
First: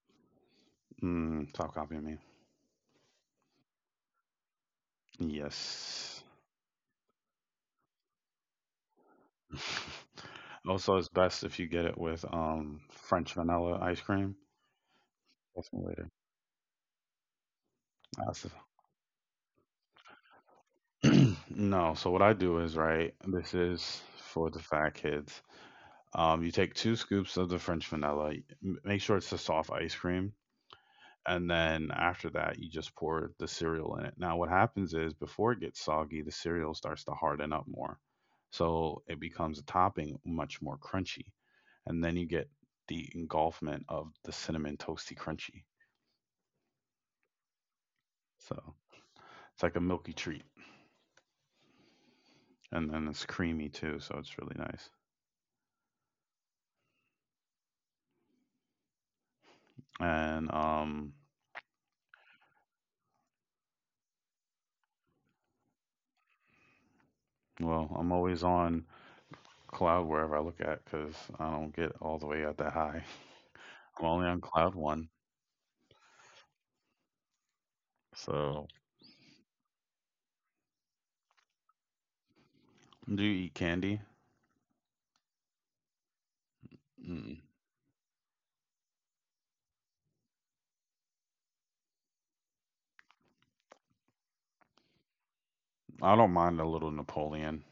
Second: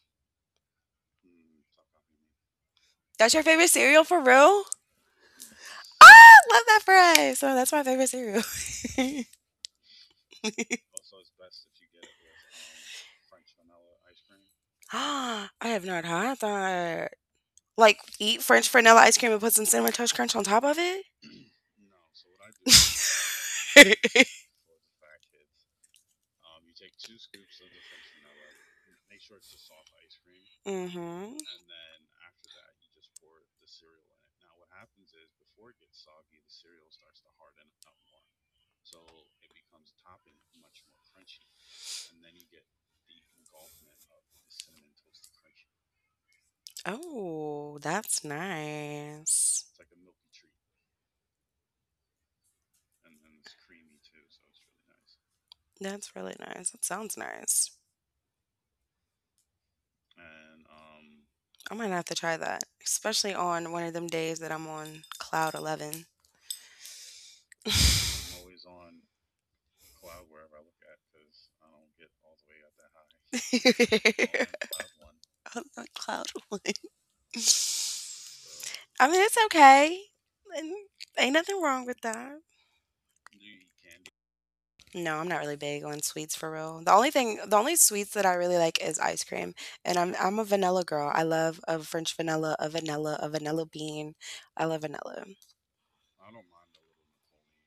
Speaker 1: Mm, stop copying me.
Speaker 2: That's your favorite cereal for real?
Speaker 1: Yes.
Speaker 2: Ah, love that for us. So that's my favorite cereal.
Speaker 1: Also, it's best if you get it with um French vanilla ice cream.
Speaker 2: Ah, I
Speaker 1: That's me
Speaker 2: have not
Speaker 1: later.
Speaker 2: had that. Like eat
Speaker 1: That's
Speaker 2: French vanilla ice cream and put some cinnamon toast crunch on top of it?
Speaker 1: no.
Speaker 2: No,
Speaker 1: So what
Speaker 2: so
Speaker 1: I do is
Speaker 2: what
Speaker 1: right. This
Speaker 2: I
Speaker 1: is
Speaker 2: do.
Speaker 1: for the fat kids. Um, you take two scoops of the French vanilla. y- m- Make sure it's a soft ice cream,
Speaker 2: Mm-hmm.
Speaker 1: and then after that, you just pour the cereal in it. Now, what happens is before it gets soggy, the cereal starts to harden up more, so it becomes a topping much more crunchy, and then you get the engulfment of the cinnamon toasty crunchy.
Speaker 2: Oh, that's
Speaker 1: So it's
Speaker 2: nice.
Speaker 1: like a milky treat, and then it's creamy too. So it's really nice.
Speaker 2: That's really nice. That sounds nice.
Speaker 1: And um.
Speaker 2: I might have to try that, especially on one of them days that I'm on cloud eleven.
Speaker 1: Well, I'm always
Speaker 2: Cloud
Speaker 1: on cloud wherever I look at because I don't get all the way up that high.
Speaker 2: one,
Speaker 1: I'm only on
Speaker 2: cloud
Speaker 1: cloud one.
Speaker 2: one. On cloud one.
Speaker 1: So,
Speaker 2: I mean, it's okay. And ain't nothing wrong with that.
Speaker 1: do you eat candy?
Speaker 2: No, I'm not really big on sweets for real. The only thing
Speaker 1: Mm.
Speaker 2: the only sweets that I really like is ice cream, and I'm I'm a vanilla girl. I love a French vanilla, a vanilla, a vanilla bean. I love vanilla.
Speaker 1: I don't mind a little Napoleon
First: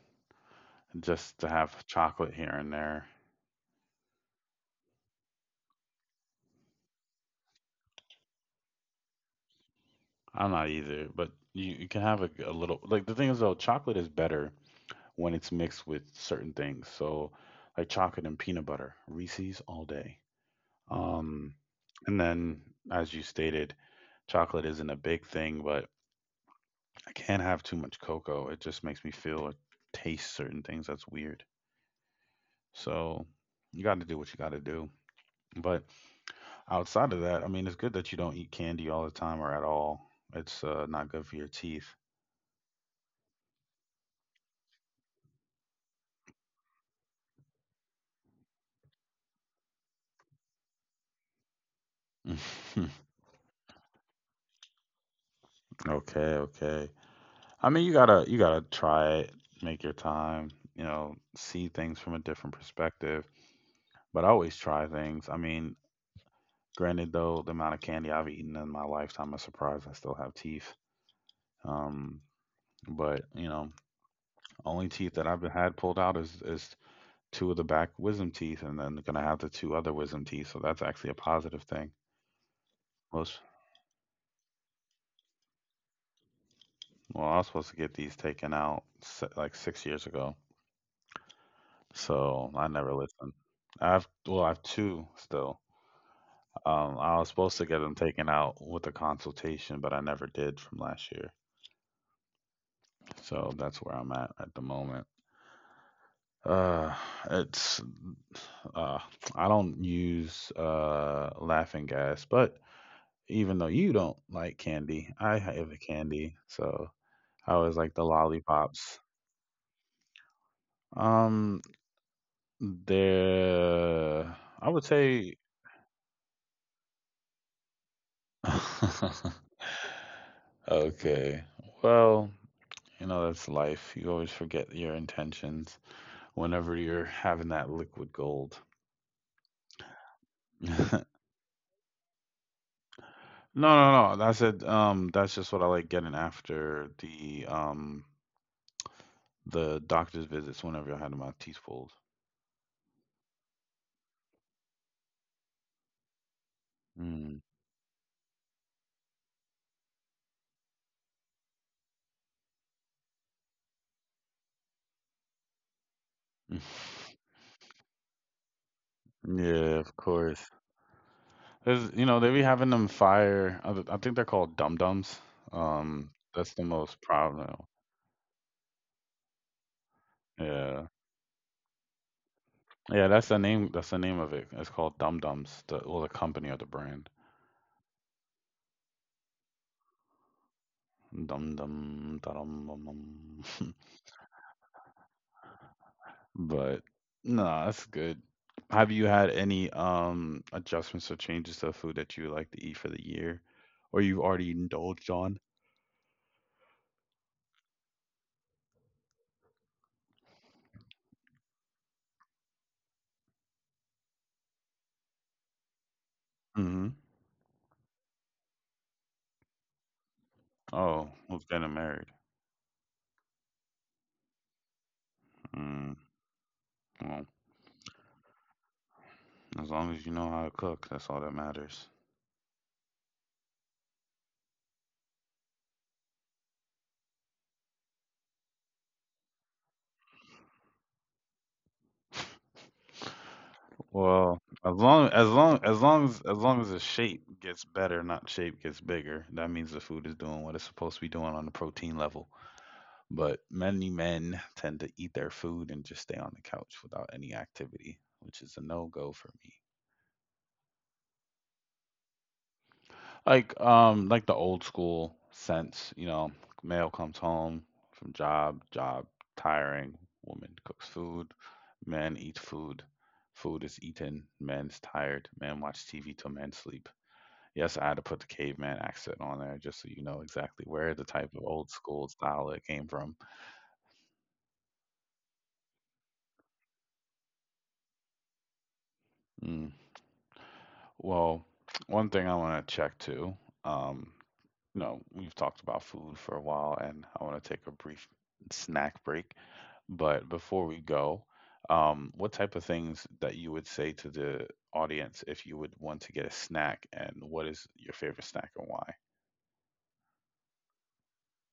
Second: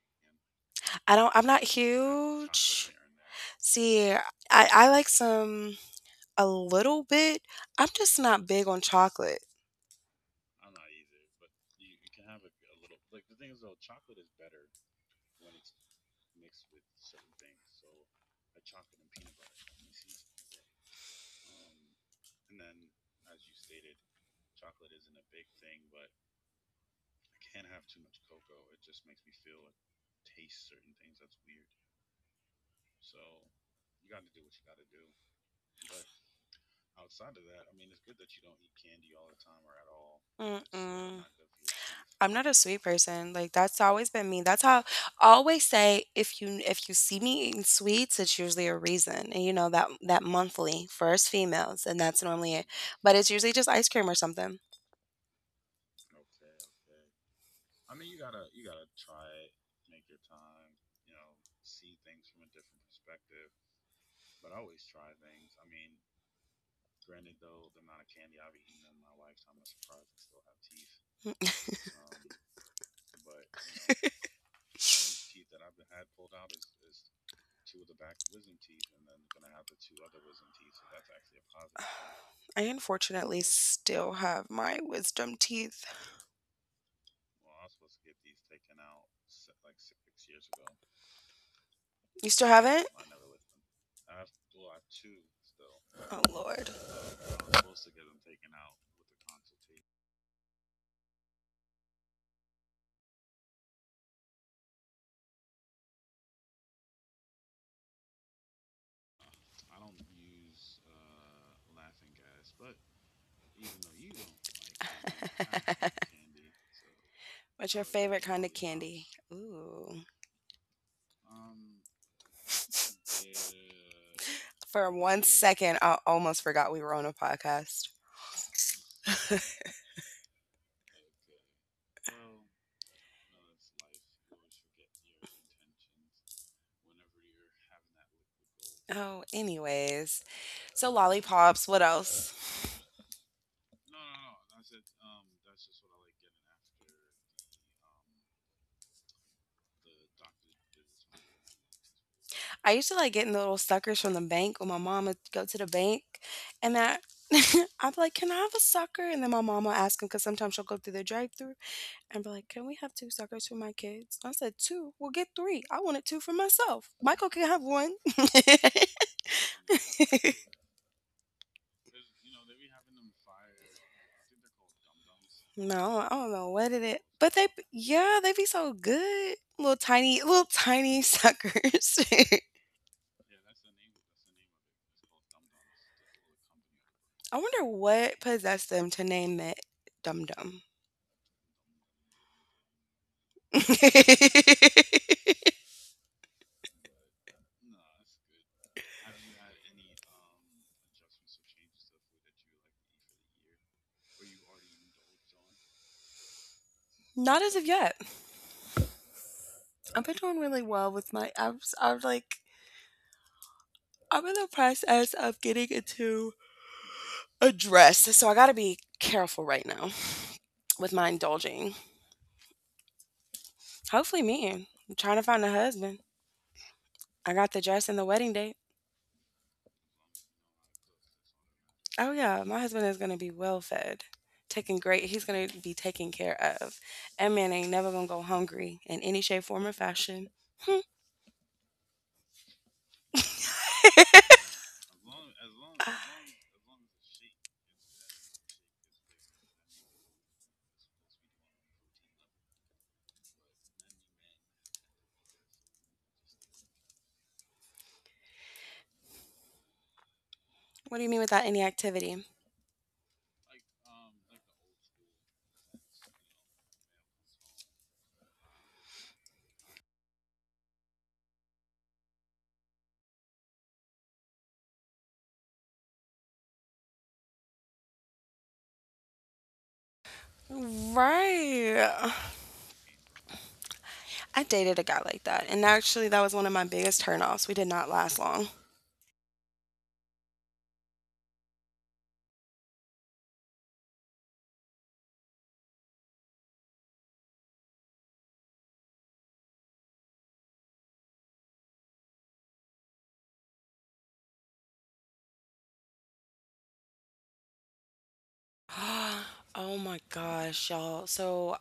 Speaker 2: I don't
Speaker 1: just
Speaker 2: I'm
Speaker 1: to
Speaker 2: not am not
Speaker 1: have chocolate here and
Speaker 2: huge.
Speaker 1: there.
Speaker 2: See, I I like some a little bit. I'm just not big on chocolate.
Speaker 1: I'm not either, but you, you can have a, a little. Like, the thing is, though, chocolate is better when it's mixed with certain things. So, like chocolate and peanut butter, Reese's all day. Um, and then, as you stated, chocolate isn't a big thing, but I can't have too much cocoa. It just makes me feel or taste certain things. That's weird. So you got to do what you got to do. But outside of that, I mean, it's good that you don't eat candy all the time or at all. It's uh, not
Speaker 2: Mm-mm.
Speaker 1: good for your teeth.
Speaker 2: I'm not a sweet person. Like that's always been me. That's how I always say if you if you see me eating sweets, it's usually a reason. And you know that that monthly first females, and that's normally it. But it's usually just ice cream or something.
Speaker 1: Okay, okay. I mean, you gotta you gotta try it, make your time, you know, see things from a different perspective. But I always try things. I mean, granted though, the amount of candy I've eaten in my lifetime, I'm surprised I still have teeth. Um, but you know, only teeth that I've had pulled out is is two of the back wisdom teeth, and then gonna have the two other wisdom teeth. So that's actually a positive thing.
Speaker 2: I unfortunately
Speaker 1: Most
Speaker 2: still have my wisdom teeth.
Speaker 1: Well, I was supposed to get these taken out se- like six years ago,
Speaker 2: You still
Speaker 1: so
Speaker 2: have
Speaker 1: I
Speaker 2: it?
Speaker 1: never listened. I have Well, I have two still.
Speaker 2: Oh Lord.
Speaker 1: Um, I was supposed to get them taken out with a consultation, but I never did from last year. So that's where I'm at at the moment. Uh, it's uh, I
Speaker 2: I
Speaker 1: don't
Speaker 2: don't
Speaker 1: use
Speaker 2: use
Speaker 1: uh
Speaker 2: uh,
Speaker 1: laughing
Speaker 2: laughing
Speaker 1: gas,
Speaker 2: gas,
Speaker 1: but
Speaker 2: but
Speaker 1: even
Speaker 2: even
Speaker 1: though
Speaker 2: though
Speaker 1: you
Speaker 2: you
Speaker 1: don't like candy,
Speaker 2: don't
Speaker 1: I
Speaker 2: like candy, I
Speaker 1: have a
Speaker 2: like
Speaker 1: candy,
Speaker 2: candy. So
Speaker 1: so I
Speaker 2: What's I
Speaker 1: always
Speaker 2: your I would
Speaker 1: like the
Speaker 2: favorite kind of
Speaker 1: lollipops.
Speaker 2: definitely um, candy? Ooh.
Speaker 1: Um, there, I would
Speaker 2: For one ooh,
Speaker 1: say,
Speaker 2: second, I almost forgot we were on a podcast.
Speaker 1: okay, well, you know, that's life. You always forget your intentions whenever you're having that liquid gold.
Speaker 2: Oh, anyways. So
Speaker 1: no,
Speaker 2: lollipops, what else?
Speaker 1: no, no. I said, um, that's just what I like getting after the um the doctor's visits whenever I had my teeth pulled.
Speaker 2: I used to like getting the little suckers from the bank when my mom would go to the bank, and that
Speaker 1: Mm.
Speaker 2: I'd be like, "Can I have a sucker?" And then my mom will ask them because sometimes she'll go through the drive-through and be like, "Can we have two suckers for my kids?" I said, "Two? Will get three. I wanted two for myself. Michael can have one."
Speaker 1: Yeah, of course. There's, you know, they be having them fire. I th- I think they're called dum dums.
Speaker 2: No, I
Speaker 1: Um,
Speaker 2: don't know
Speaker 1: that's the
Speaker 2: what it is,
Speaker 1: most
Speaker 2: but they,
Speaker 1: prominent.
Speaker 2: yeah, they be so good. Little tiny, little
Speaker 1: Yeah,
Speaker 2: tiny suckers. I
Speaker 1: yeah. That's the name. That's the name of it. It's called dum dums. The Well, the company or the brand.
Speaker 2: wonder what possessed them to name it Dum Dum.
Speaker 1: Dum dum da dum dum. dum. But no, that's good. Have you had any um adjustments or changes to the food that you like to eat for the year, or you've already indulged on?
Speaker 2: Not as of yet. I've been doing really well with my. I'm s- I'm like I'm in the process of getting into
Speaker 1: Mm-hmm.
Speaker 2: a dress, so I gotta be careful right now with my
Speaker 1: Oh, who's
Speaker 2: indulging.
Speaker 1: getting married?
Speaker 2: Hopefully me. I'm trying to find a husband.
Speaker 1: Mm, well,
Speaker 2: I got the dress and the wedding date.
Speaker 1: as long as you know how to cook, that's all that matters.
Speaker 2: Oh yeah, my husband is gonna be well fed, taken great he's gonna be taken care of. And man ain't never gonna go hungry in any shape, form or fashion. Hmm.
Speaker 1: Well, as long as long as long as
Speaker 2: Ah,
Speaker 1: as long as the shape gets better, not shape gets bigger, that means the food is doing what it's supposed to be doing on the protein level. But many men tend to eat their food and just stay on the couch without any activity, which is a no-go for me.
Speaker 2: what do you mean without any activity?
Speaker 1: Like um like the old school sense, you know, male comes home from job, job tiring, woman cooks food, man eats food, food is eaten, man's tired, man watch T V till man sleep. Yes, I had to put the caveman accent on there just so you know exactly where the type of old school
Speaker 2: Right.
Speaker 1: style it came from.
Speaker 2: I dated a guy like that, and actually, that was one of my biggest turnoffs. We did not last long.
Speaker 1: Mm. Well, one thing I want to check too, um, you know, we've talked about food for a while and I want to take a brief snack break. But before we go, um, what type of things that you would say to the audience if you would want to get a snack and what is your favorite snack and why?
Speaker 2: Oh my gosh, y'all. So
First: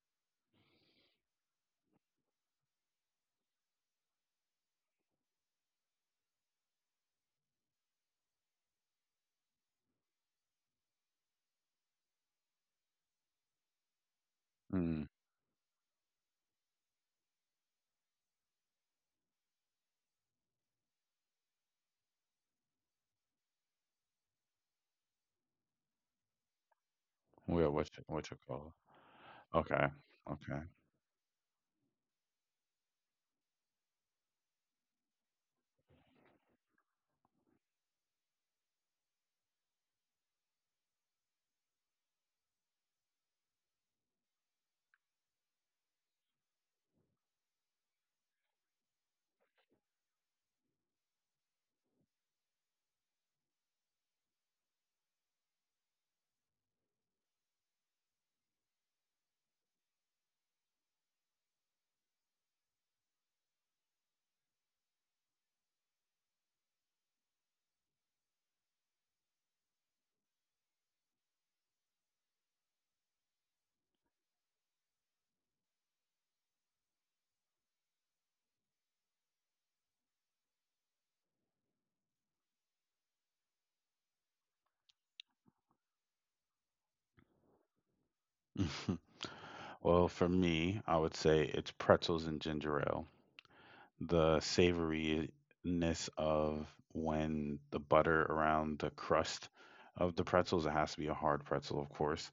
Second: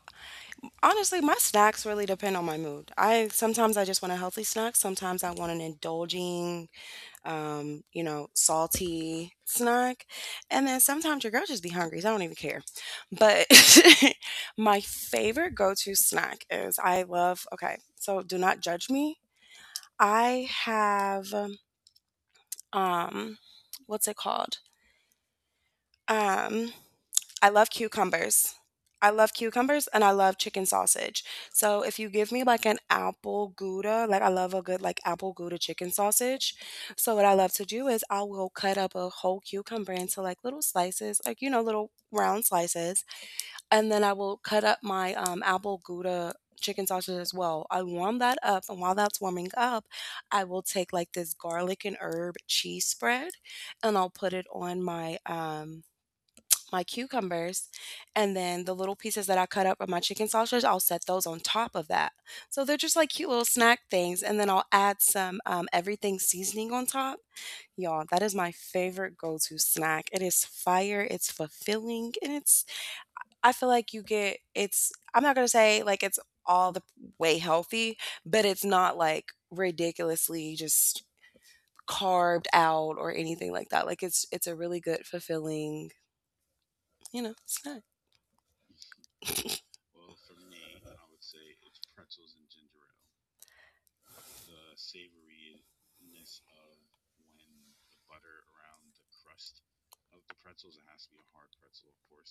Speaker 2: honestly, my snacks really depend on my mood. I sometimes I just want a healthy snack, sometimes I want an indulging, um, you know, salty snack. And then sometimes your girl just be hungry, so I don't even care. But my
Speaker 1: Mm,
Speaker 2: favorite go-to snack is I love, okay, so do not judge me. I have um what's it called? Um, I love
Speaker 1: well, what you, what you
Speaker 2: cucumbers.
Speaker 1: call it?
Speaker 2: I love
Speaker 1: Okay,
Speaker 2: cucumbers and I love
Speaker 1: okay.
Speaker 2: chicken sausage. So if you give me like an apple gouda, like I love a good like apple gouda chicken sausage. So what I love to do is I will cut up a whole cucumber into like little slices, like you know little round slices, and then I will cut up my um, apple gouda chicken sausage as well. I warm that up, and while that's warming up, I will take like this garlic and herb cheese spread, and I'll put it on my um my cucumbers, and then the little pieces that I cut up of my chicken sausage, I'll set those on top of that. So they're just like cute little snack things, and then I'll add some um, everything seasoning on top. Y'all, that is my favorite go-to snack. It is fire, it's fulfilling, and it's I feel like you get it's I'm not gonna say like it's all the way healthy, but it's not like ridiculously just carved out or anything like that. Like it's it's a really good fulfilling, you know, snack.
Speaker 1: Well, for me, I would say it's pretzels and ginger ale. The savoriness of when the butter around the crust of the pretzels, it has to be a hard pretzel, of course,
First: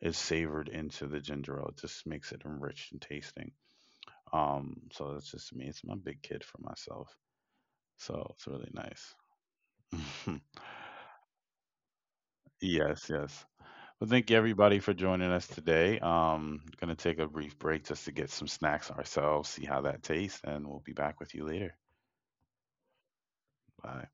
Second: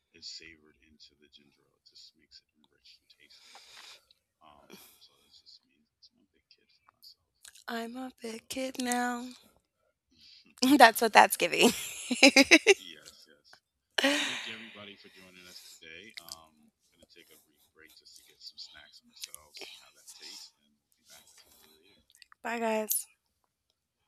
Speaker 1: is savored into the ginger ale. It just makes it enriched and tasting. Um, so that's just me. It's my big kid for myself.
Speaker 2: I'm a
Speaker 1: So it's really
Speaker 2: kid
Speaker 1: nice.
Speaker 2: now. That's what that's giving. Thank you,
Speaker 1: Yes, yes. Well, thank you everybody for joining us today. Um, gonna take a brief break just to get some snacks ourselves, see how that tastes, and we'll be back with you later.
Speaker 2: bye, guys.
Speaker 1: Bye.